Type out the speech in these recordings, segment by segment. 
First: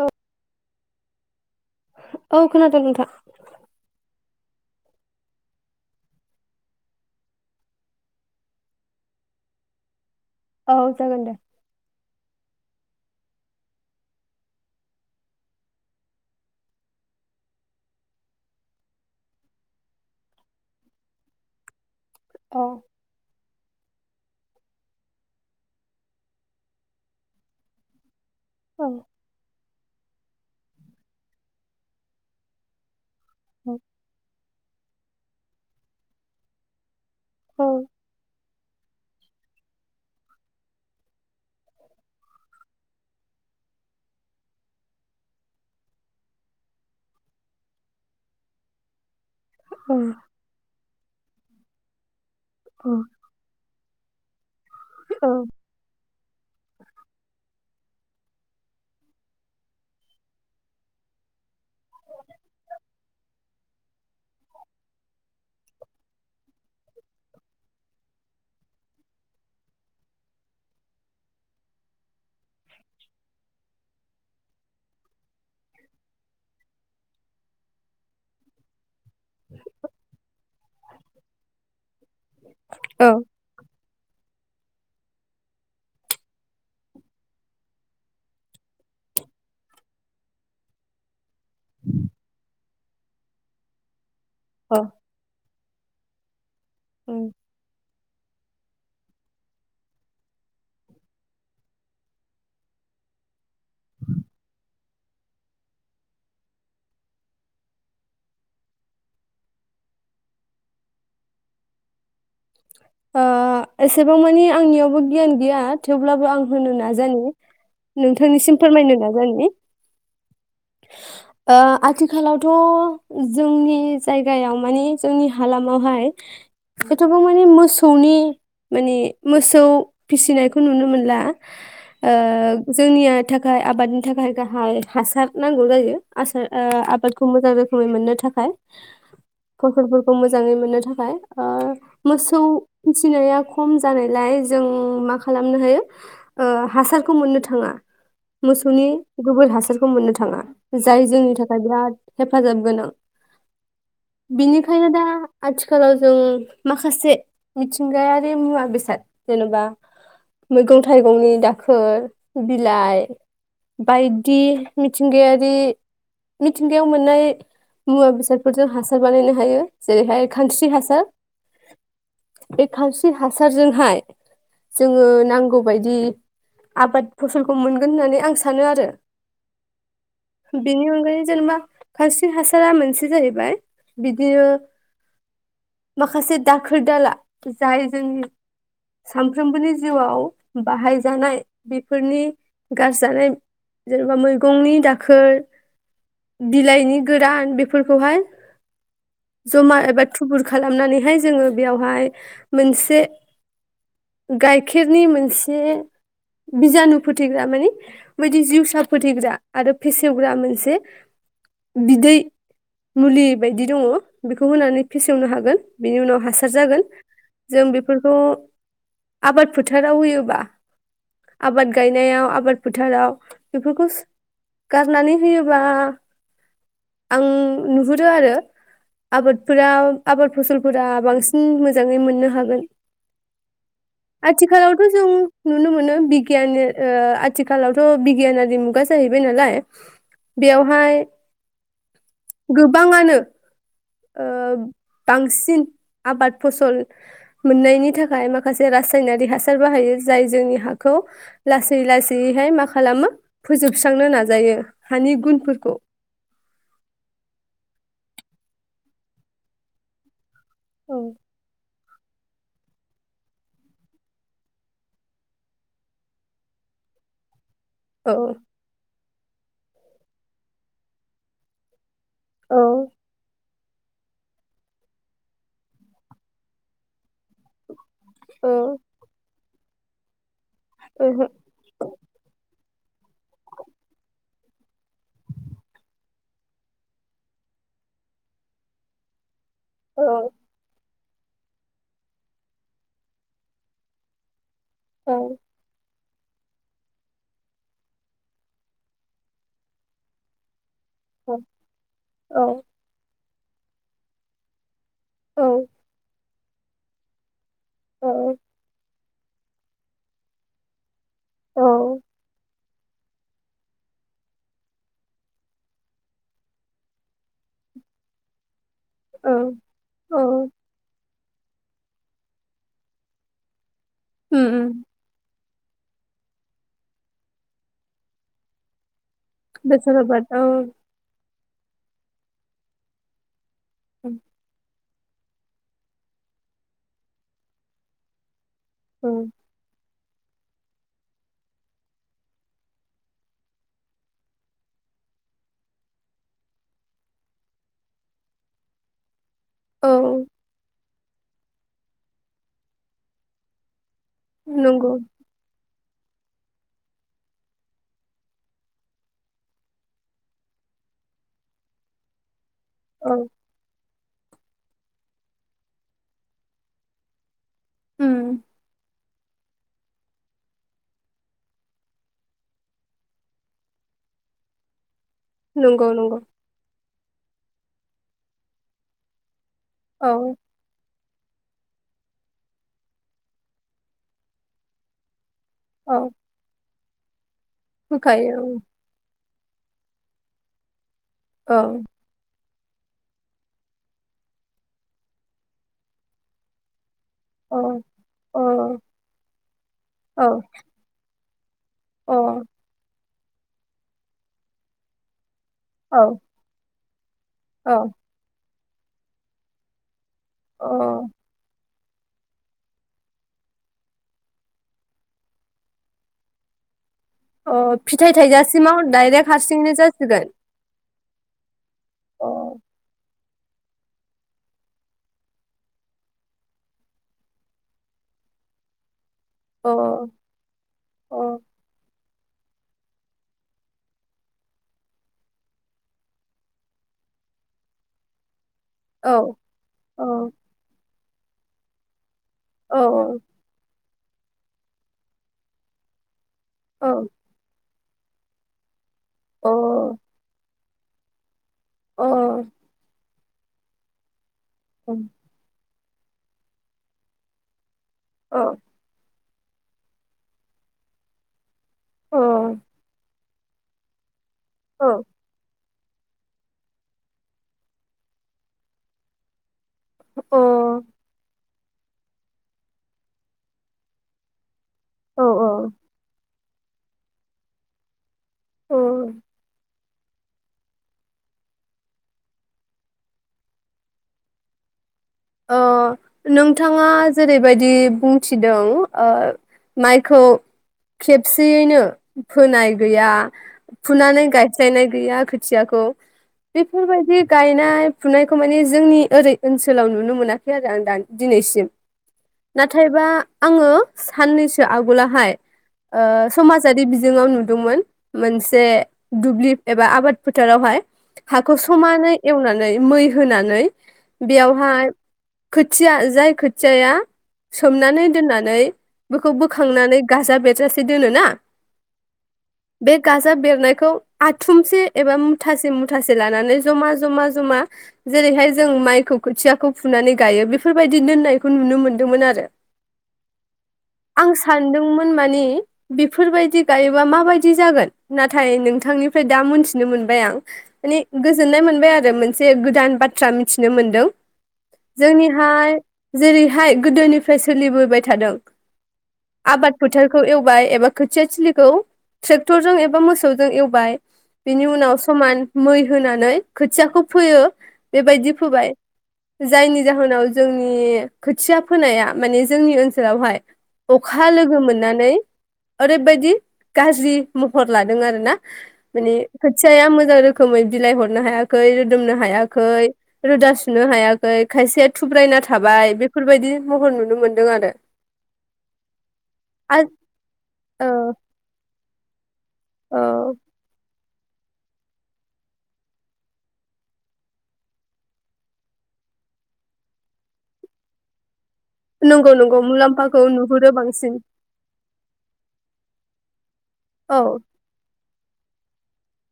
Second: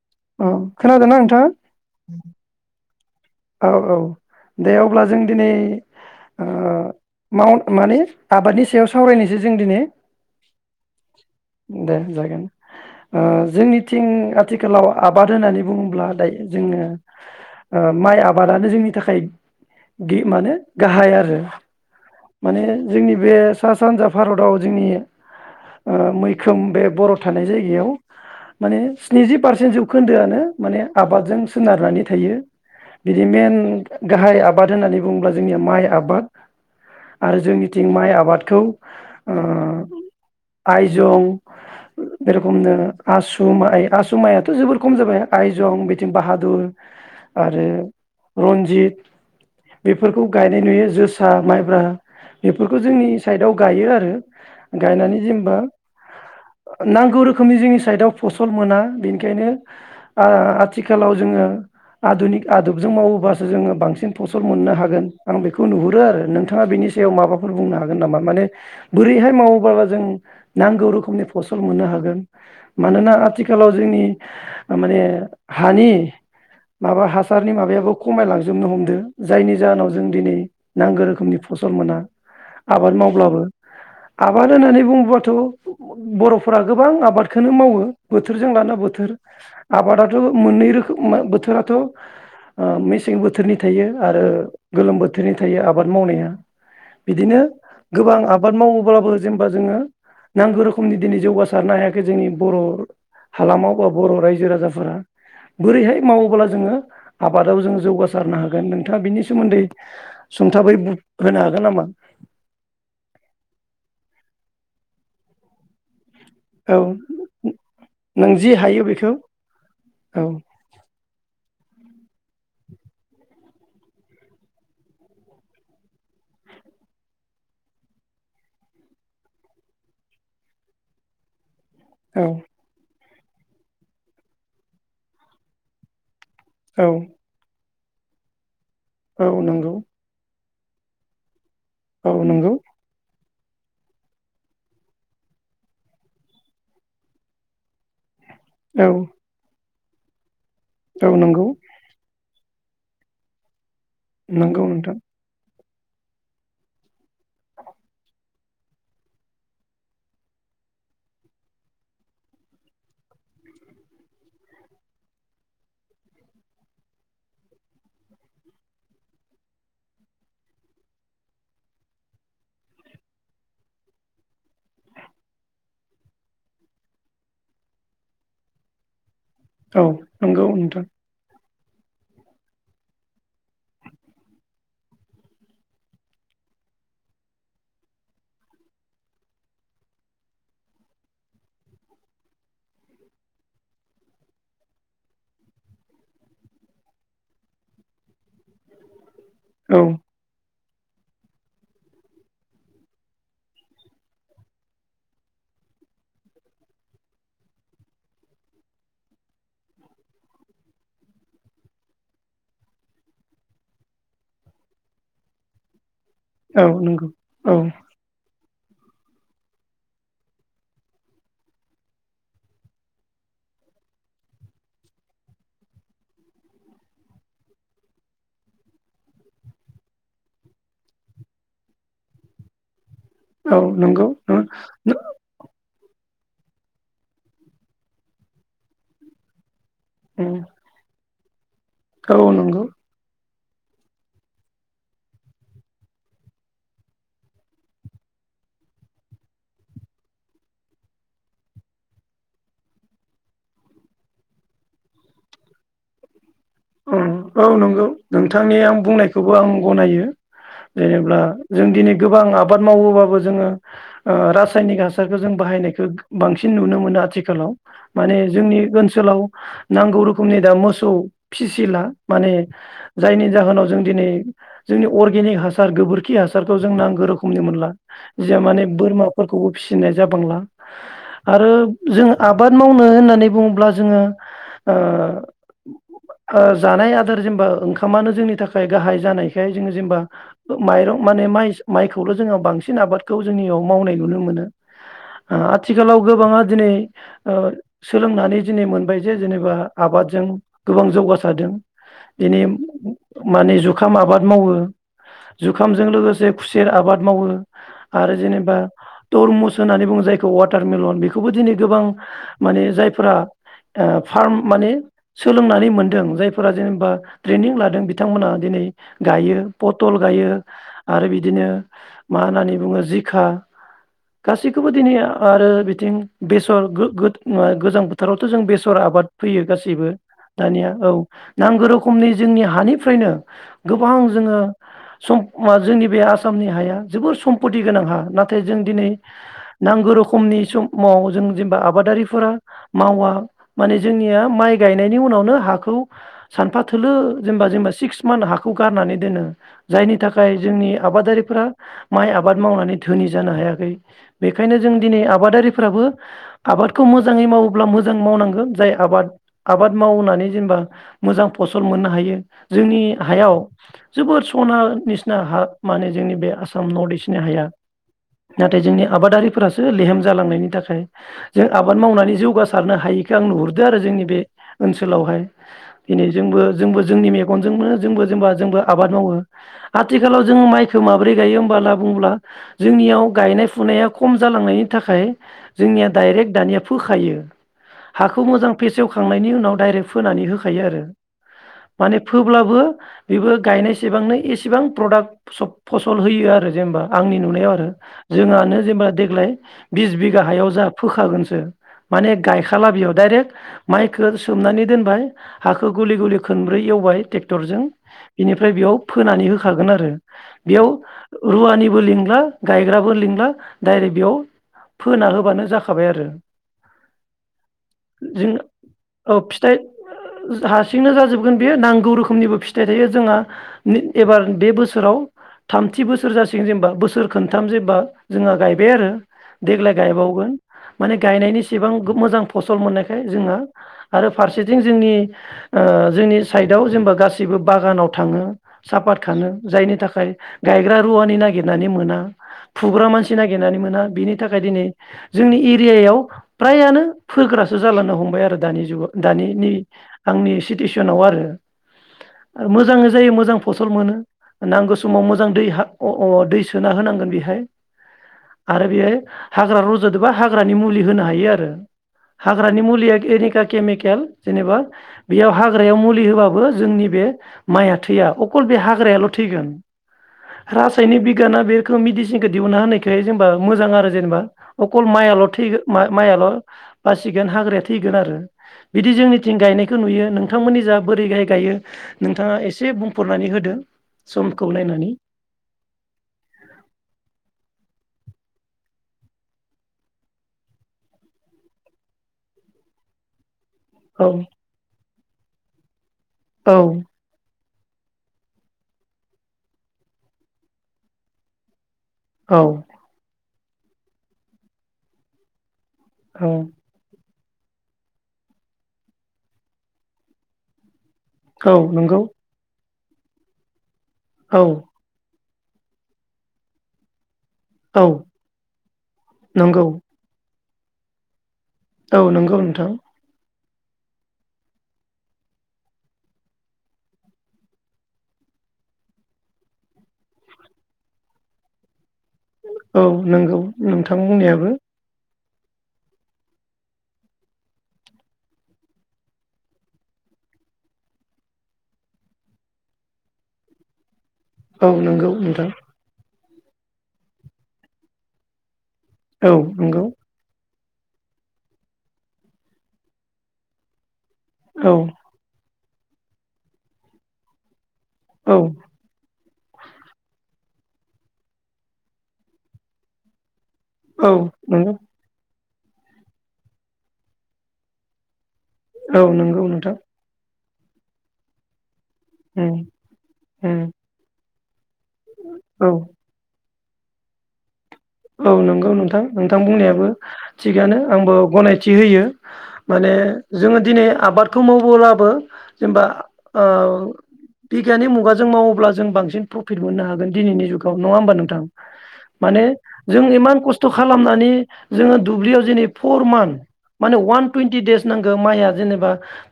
औ अ खोनादोंना नोंथाङा? औ खोनादों नोंथां औ औ दे अब्ला जों दिनै ओ माव माने आबादनि सायाव सावरायनोसै जों दिनै। औ जागोन दे दे जागोन। ओ जोंनिथिं आथिखालाव आबाद होननानै बुङोब्ला दायो जोङो ओ माइ आबादानो जोंनि थाखाय गि मानो गाहाय आरो। औ माने जोंनि बे सा सानजा भारत आव जोंनि ओ मैखोम बे बर' थानाय जायगायाव। माने औ स्निजि पारसेन जौ खोन्दोआनो माने आबादजों सोनारनानै थायो बिदि मेन गाहाय आब बाद होन्नानै बुङोब्ला जोंनिया माइ आबाद आरो औ जोंनिथिं माइ आबादखौ ओ आइजं बे रखमनो आसु माइ आसु माइयाथ' जोबोर खम जाबाय आयजं बेथिं बाहादुर आरो रन्जित बेफोरखौ गायनाय नुयो जोस जोसा माइब्रा बेफोरखौ औ जोंनि साइडआव गायो आरो गायनानै जेनबा नांगौ रोखोमनि जिनिस साइदआव फसल मोना बेनिखायनो ओ आथिखालाव जोङो आधुनिक आदबजों मावोबासो जोङो बांसिन फसल मोननो हागोन आं बेखौ नुहुरो आरो नोंथाङा बेनि सायाव माबाफोर बुंनो हागोन नामा माने बोरैहाय मावोबाला जों नांगौ रोखोमनि फसल मोननो हागोन मानोना आथिखालाव जोंनि माने हानि माबा हासारनि माबायाबो खमायलांजोबनो हमदो जायनि जाहोनाव जों दिनै नांगो रोखोमनि फसल मोना आबाद औ मावब्लाबो आबाद होननानै बुङोबाथ' बर'फोरा गोबां आबादखोनो मावो बोथोरजों लाना बोथोर आबादाथ' मोननै रोखोमा बोथोराथ थ' ओ मेसें बोथोरनि थायो आरो औ गोलोम बोथोरनि थायो आबाद मावनाया बिदिनो गोबां आबाद मावोब्लाबो जेनबा जोङो नांगौ रोखोमनि दिनै जौगासारनो हायाखै जोंनि बर' हालामाव बा बर' रायजो राजाफोरा बोरैहाय मावोबोला जोङो आबादाव जों जौगासारनो हागोन नोंथाङा बिनि सोमोन्दै सुंथाबै बु होनो हागोन नामा ओ एसेबां मानि आंनियावबो गियान गैया थेवब ब्लाबो आं होनो औ नाजानि नों जि नोंथांनिसिम हायो फोरमायनो बेखौ नाजानि औ ओ आथिखालावथ' जोंनि जायगायाव माने जोंनि हालामावहाय मानि मोसौनि माने मोसौ फिसिनायखौ नुनो मोनला औ ओ जोंनिया थाखाय आबादनि थाखाय गाहाय हासार नांगौ जायो। आसार ओ औ आबादखौ मोजां रो रै मोननो थाखाय औ नंगौ मोजांङै मोननो थाकाय आ औ मोसौ नंगौ फिसिनाया ख खम जानायलाय जों मा खालामनो हायो ओ हासारखौ मोननो थांङा। मोसौनि औ गोबोर हासार खौ मोननो थांङा जाय औ जोंनि नंगौ थाखाय बिराद हेफाजाब गोनां बिनि नंगौ खायनो नोंथां दा आथि खालाव जों माखासे मिथिंगायारि मुवा बेसाद होनोबा मैगं थाइगंनि दाखोर बिलाइ बायदि मिथिंगायारि मिथिंगायाव मोननाय मुवा बेसादफोरजों हासार बानायनो हायो जेरैहाय खानस्रि हासार बे खानस्रि हासारजोंहाय जोङो नांगौ बायदि आबाद फसलखौ मोनगोन होननानै आं सानो आरो औ नंगौ नोंथां बेनि अनगायै जेनेबा खानस्रि हासारा मोनसे जाहैबाय बिदियो माखासे दाखोर दाला जाय जोंनि सानफ्रोमबोनि जिउआव बाहायजानाय बेफोरनि गारजानाय जेनेबा मैगंनि दाखोर बिलाइनि गोरान बेफोरखौहाय जमा औ एबा थुबुर खालामनानैहाय जोङो बेयावहाय मोनसे गाइखेरनि मोनसे बिजानु फोथैग्रा माने बायदि जिउसा फोथैग्रा आरो फेसेवग्रा मोनसे बिदै मुलि बायदि दंङ बेखौ होनानै फेसेव सोंनो हागोन बिनि उनाव हासार औ जागोन नंगौ औ जों बेफोरखौ आबाद फोथाराव होयोबा आबाद गायनायाव आबाद फोथाराव बेफोरखौ सो गारनानै होयोबोला आं नुहुरो आरो आबादफोराव आबाद फसलफोरा बांसिन मोजांङै मोननो होगोन। औ नंगौ नो आथिखालावथ' नो जों नुनो मोनो बिग बिगियानो ओ आथिखालावथ' बिगियानारि मुगा जाहैबाय नालाय बेयावहाय औ नंगौ गोबांङानो ओ ब बांसिन आबाद फसल मोननायनि थाखाय माखासे रासायनारि हासार बाहायो जाय जोंनि हाखौ लासै लासैयैहाय मा खालामो फोजोबस्रांनो नाजायो हानि गुनफोरखौ। ओं औ नंगौ नोंथांनि आं बुंनायखौबो आं गनायो औ जेनेबोला जों दिनै गोबां आबाद मावोबाबो जोंङो ओ रासायनिक हासारखो जों बाहायनायखो बांसिन नुनो मोनो आथिकालाव। औ माने जोंनि ओनसोलाव नांगौ रोखोमनि दा मोसौ फिसिला माने जायनि जाहोनाव जों दिनै जोंनि अरगेनिख हासार गोबोरखि हासारखौ जों नां गोरोब हमनो मोनला जिया माने बोरमाफोर खौबो फिसिनाय जाबांला ओहो आरो जों आबाद मावनो होननानै बुङोब्ला जोङो ओ आ जानाय आदार जेनेबा ओंखामानो जोंनि थाखाय गाहाय जानाय बेहाय जोङो जेनेबा औ माइरं माने माइ माइखौल' जोङो बांसिन आबादखौ जोंनियाव मावनाय नुनो मोनो औ आथिखालाव गोबाङा दिनै ओ सोलोंनानै दिनै मोनबाय जे जेनेबा आबादजों गोबां दों औ इनिम माने जुखाम आबाद मावो औ जुखामजों लोगोसे खुसेर आबाद मावो आरो जेनेबा टरमुस होननानै बुङो जायखौ वाटारमेलन बे खौबो दिनै औ गोबां माने जायफ्रा ओ फार्म माने सोलोंनानै मोनदों जायफोरा जेनेबा ट्रेनिं लादों बिथांमोनहा दिनै गायो पथल औ गायो आरो बिद बिदिनो मा होननानै बुङो जिखा उम गासैखौबो उम दिनै आरो बिथिं बेसर गोगोथ नुया गोजां बोथोरावथ' जों बेसर आबाद फैयो गासैबो बेसर आबाद औ दानिया औ नांगौ रोखोमनि जोंनि हानिफ्रायनो गोबां जोङो सम आ जोंनि बे आसामनि हाया जोबोर सम्पति गोनां हा नाथा य जों दिनै औ नांगौ रोखो खोमनि समाव जों जेनेबा आबादारिफोरा मावा माने जोंनिया माइ गायनायनि उनावनो हाखौ सानफा थोलो जेनेबा जेनेबा सिक्स मान्थ हाखौ गारनानै दोनो जायनि औ थाखाय जोंनि आबादारिफ्रा माइ आबाद मावनानै धोनि जानो हायाखै। बेखायनो जों नंगौ दिनै आबादारिफ्राबो आबादखौ मोजाङै मावोब्ला मोजां मावनांगोन जाय आबाद आबाद मावनानै जेनेबा मोजां फसल मोननो हायो। जोंनि औ हायाव जोबोद सना निसना हा माने जोंनि बे आसाम नर्थ इस्टनि हाया। उम नाथाय जोंनि आबादारिफोरासो लेहेम जालांनायनि थाखाय जों आबाद मावनानै जौगासारनो हायिखौ आं नुहुरदों आरो जोंनि बे ओनसोलावहाय। नंगौ दिनै नंगौ जोंबो जोंबो जोंनि मेगनजोंनो जोंबो जेनेबा जोंबो आबाद मावो। औ आथिखालाव जों माइखौ माबा बोरै गायो होमबला बुङोब्ला जोंनियाव गायनाय फुनाया खम जालांनायनि थाखाय जोंनिया औ दाइरेक्ट दानिया फोखायो हाखौ होखायो मोजां फेसेवखांनायनि उनाव दाइरेक्ट फोनानै होखायो आरो औ माने फोब्लाबो बेबो गायनायसेबांनो एसेबां प्रडाक्ट फसल होयो आरो जेनेबा आंनि नुनायाव आरो औ जोंहानो औ जेनेबा देग्लाय बिस बिघा औ हायाव जा फोखागोन स आरो माने औ गायखाला बेयाव डाइरेक्ट माइखौ सोमनानै दोनबाय हाखौ गलि गुलि औ खनब्रै एवबाय टेकटरजों औ बिनिफ्राय बेयाव फोनानै होखागोन आरो अ बेयाव रुवानि लिंला गायग्राबो लिंला डाइरेक्ट बेयाव फोना होबानो जाखाबाय आरो अ फिथाइ जों थाइजासिमाव डाइरेक्ट हा सिंनो जासिगोन बेनो जाजोबगोन बे नांग गौ अ रोखोमनिबो फिथाइ थायो जोंहा एबार बे बोसोराव थामथि बोसोर जासिगोन जेनेबा बोसोर खोनथाम जेनबा जोंहा गायबाय आरो अ देग्लाय गायबावगोन माने गायनायनिसिबां मोजां फसल मोननायखाय जोङो आरो फारसेथिं जोंनि अ जोंनि साइडआव जेनेबा गासिबो बागानाव थाङो सापात अ खानो औ जायनि औ थाखाय गायग्रा रुवानि नागिरनानै मोना औ फुग्रा मानसि नागिरनानै मोना बिनि थाखाय दिनै जोंनि एरियायाव फ्रायानो औ फोग्रासो जालांनो हमबाय आरो दानि जुगाव दानि अ नि आंनि सि टिसनाव आरो अ आरो मोजां जायो मोजां फसल मोनो नांगौ समाव मोजां दै हा- अ अ दै सोना होनांगोन बेहाय अ आरो बियो हाग्रा रजदोबा हाग्रानि मुलि होनो हायो आरो औ हाग्रानिमुलिया केमिकेल केमे- केेल जेनेबा औ बेयावहा हाग्रायाव मुलि होबाबो जोंनि बे माइया थैया अकल बे हाग्रायाल' थैगोन। रासायनि बिगाना बे मेदिसिनखौ दिहुनना होनायखाय जेनेबा मोजां आरो जेनेबा अकल औ माइल' थैगो मा-माइल' बासिगोन हाग्राया थैगोन आरो बिदि जोंनिथिं गायनाय खौ नुयो नोंथांमोननि जा बोरै गाय- गायो नोंथाङा एसे बुंफोरनानै होदो समखौ नायनानै अ नोंथाङा जेरैबायदि बुंथिदों माइखौ अ खेबसेयैनो फोनाय गैया औ फुनानै गायस्लायनाय गैया खोथियाखौ औ बेफोरबायदि गायनाय फुनायखौ माने जोंनि ओरै ओनसोलाव नु- नो मोनाखै आरो आं दान दिनैसिम। औ नाथायबा आङो साननैसो आगोलाहाय अ औ समाजारि बि- जों आव नुदोंमोन मोनसे दुब्लि एबा आबाद फोथारावहाय हाखौ औ नंगौ समानै एवनानै मै होनानै औ बेवहाय खोथिया जाय खोथियाया औ सोमनानै दोननानै बेखौ नंगौ बोखांनानै गाजा बेर जासे दोनोना औ नंगौ नोंथां। बेरनायखौ आथुमसे एबा मुथासे -मुथासे लानानै जमा- जमा -जमा जेरैहाय जों माइखौ खोथियाखौ फुनानै गायो बेफोरबायदि दोननायखौ नुनो मोनो औ नंगौ नोंथां बुंनायाबो माने बेफोरबायदि गायोबा माबायदि जागोन नाथाय नोंथांनिफ्राय दा मोनथिनो मोनबाय आं माने गोजोननाय मोनबाय आरो मोनसे गोदान बाथ्रा मिथिनो मोनदों। औ नोंगौ नोंथां। जोंनिहाय जेरैहाय गोदोनिफ्राय सोलिबोबाय थादों औ आबाद नंगौ फोथारखौ एव बाय एबा खोथिया थिलिखौ ट्रेक्टरजों एबा मोसौजों एवबाय बिनि औ उनाव समान मै होनानै खोथियाखौ फोयो बेबायदि औ फोबाय जायनि जाहोनाव जोंनि खोथिया फोनाया माने जोंनि ओनसोलावहाय औ अखा लोगो नंगौ मोननानै ओरैबायदि गाज्रि महर लादों आरो ना, औ माने नंगौ नोंथां खोथियाया मोजां रो खोमै बिलाइ हरनो हायाखै रो दोमनो उम हायाखै रोदा उम सुनो हाया खै खायसेया थुब्रायना औ थाबाय बेफोरबायदि महर नुनो मोन्दों आरो। औ नंगौ नोंथां नोंथां आरो बुंनायाबो थिगानो आंबो गनायथि होयो माने औ जोङो दिनै बे आबादखौ मावोब्लाबो जेनबा ओ बिगियानि मुगाजों मावोब्ला जों बांसिन प्रफिट मोननो हागोन दिनैनि जुगाव नङा होमबा नोंथां? नोंगौ माने नोंगौ। जों इमान खस्थ' खालामनानै जोङो दुब्लियाव जेनै फर मान्थ माने औ वान टुइन्टि देस नां गौ माइआ जेनेबा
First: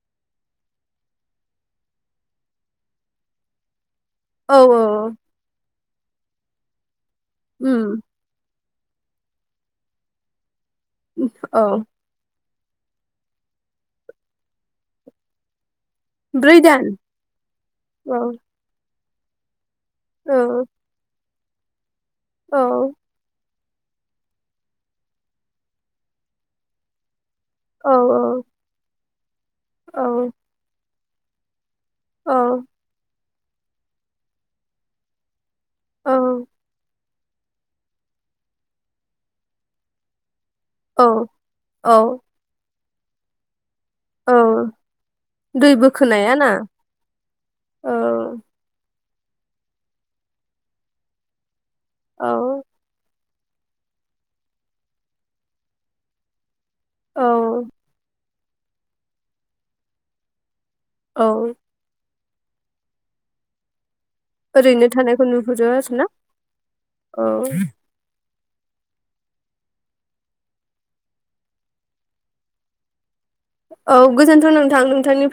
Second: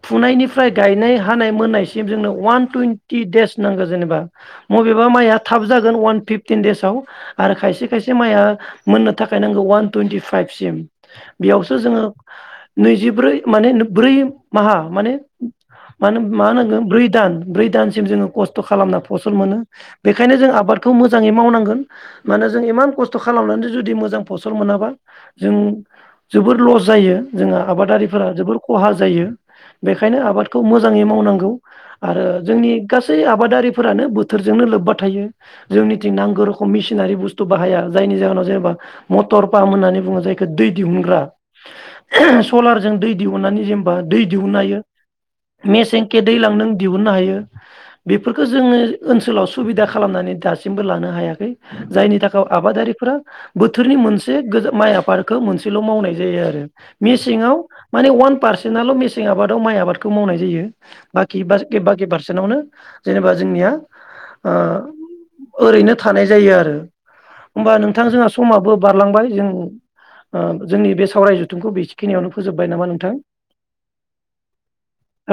फुनायनिफ्राय गायनाय हानाय मोननायसिम जोंनो वान टुइन्टि देस नांगो जेनेबा औ मबेबा औ माया थाब जा गोन वान पिपटिन देेजसआव। आरो खायसे उम आ मोननो थाखाय नांगौ वान टुन्टि फाइभ सिम। औ बेयावसो जोङो नैजिब्रै माने ब्रै माहा माने मानो मा होनांगो ब्रै दान ब्रै दानसिम औ जोङो खस्थ' खालामना फसल मोनो। बेखायनो औ जों आबादखौ मोज मोजाङै मावनांगोन औ जों इमान खस्थ' खालामनानै जुदि मोजां फसल मोनाबा जों जोबर लस जायो। जोंहा औ आबादारिफोरा जोबोर खहा जायो। औ बेखायनो आबादखौ मोजां मोजाङै मावनांगौ आरो जोंनि गासै आबाद दारिफोरानो बोथोरजोंनो लोब्बा थायो। जोंनिथिं नांगौ औ रोखम मिसिनारि बुस्थु खो बाहाया जायनि जाहोनाव जेनेबा मथर फाम होननानै बुङो जाय दै औ दिुहुनग्रा औ सलार जों दैहुनानै जे बा दै दिहुननो औ हायो दै मेसें खे बोखोनाया ना दैलां नों दिहुननो हायो औ बेफोरखौ जोङो ओनसोलाव सुबिदा खालामनानै दासिमबो लानो हायाखै जायनि थाखाय गाव औ आबादारिफोरा बोथोरनि मोनसे माइ आबादखौ मोनसेल' मावनाय जायो आरो औ मेसेङाव माने वान पारसेटल' मेसें आबादाव माइ आबादखौ मावनाय जायो। बाखि औ बास गि बागि बार नावनो जेनेबा जोंनिया ओ ओरैनो थानायखौ नुहुरो ओरैनो आरोना थानाय जायो आरो। होमबा नोंथां औ जोंहा समाबो बारलांबाय जों जोंनि ओ बे सावराय जथुमखौ बेसेखिनियावनो फोजोब्बाय नामा नोंथां औ गोजोनथ' नोंथां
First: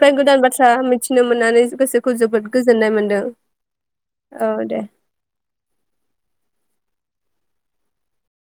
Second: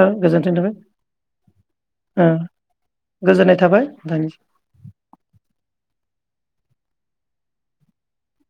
ओ गोदान गोजोनथों बाथ्रा थाबाय मिथिनो मोननानै गोसोखौ ओ जोबोद गोजोननाय मोनदों गोजोननाय थाबाय नोंथांनिसिम औ दे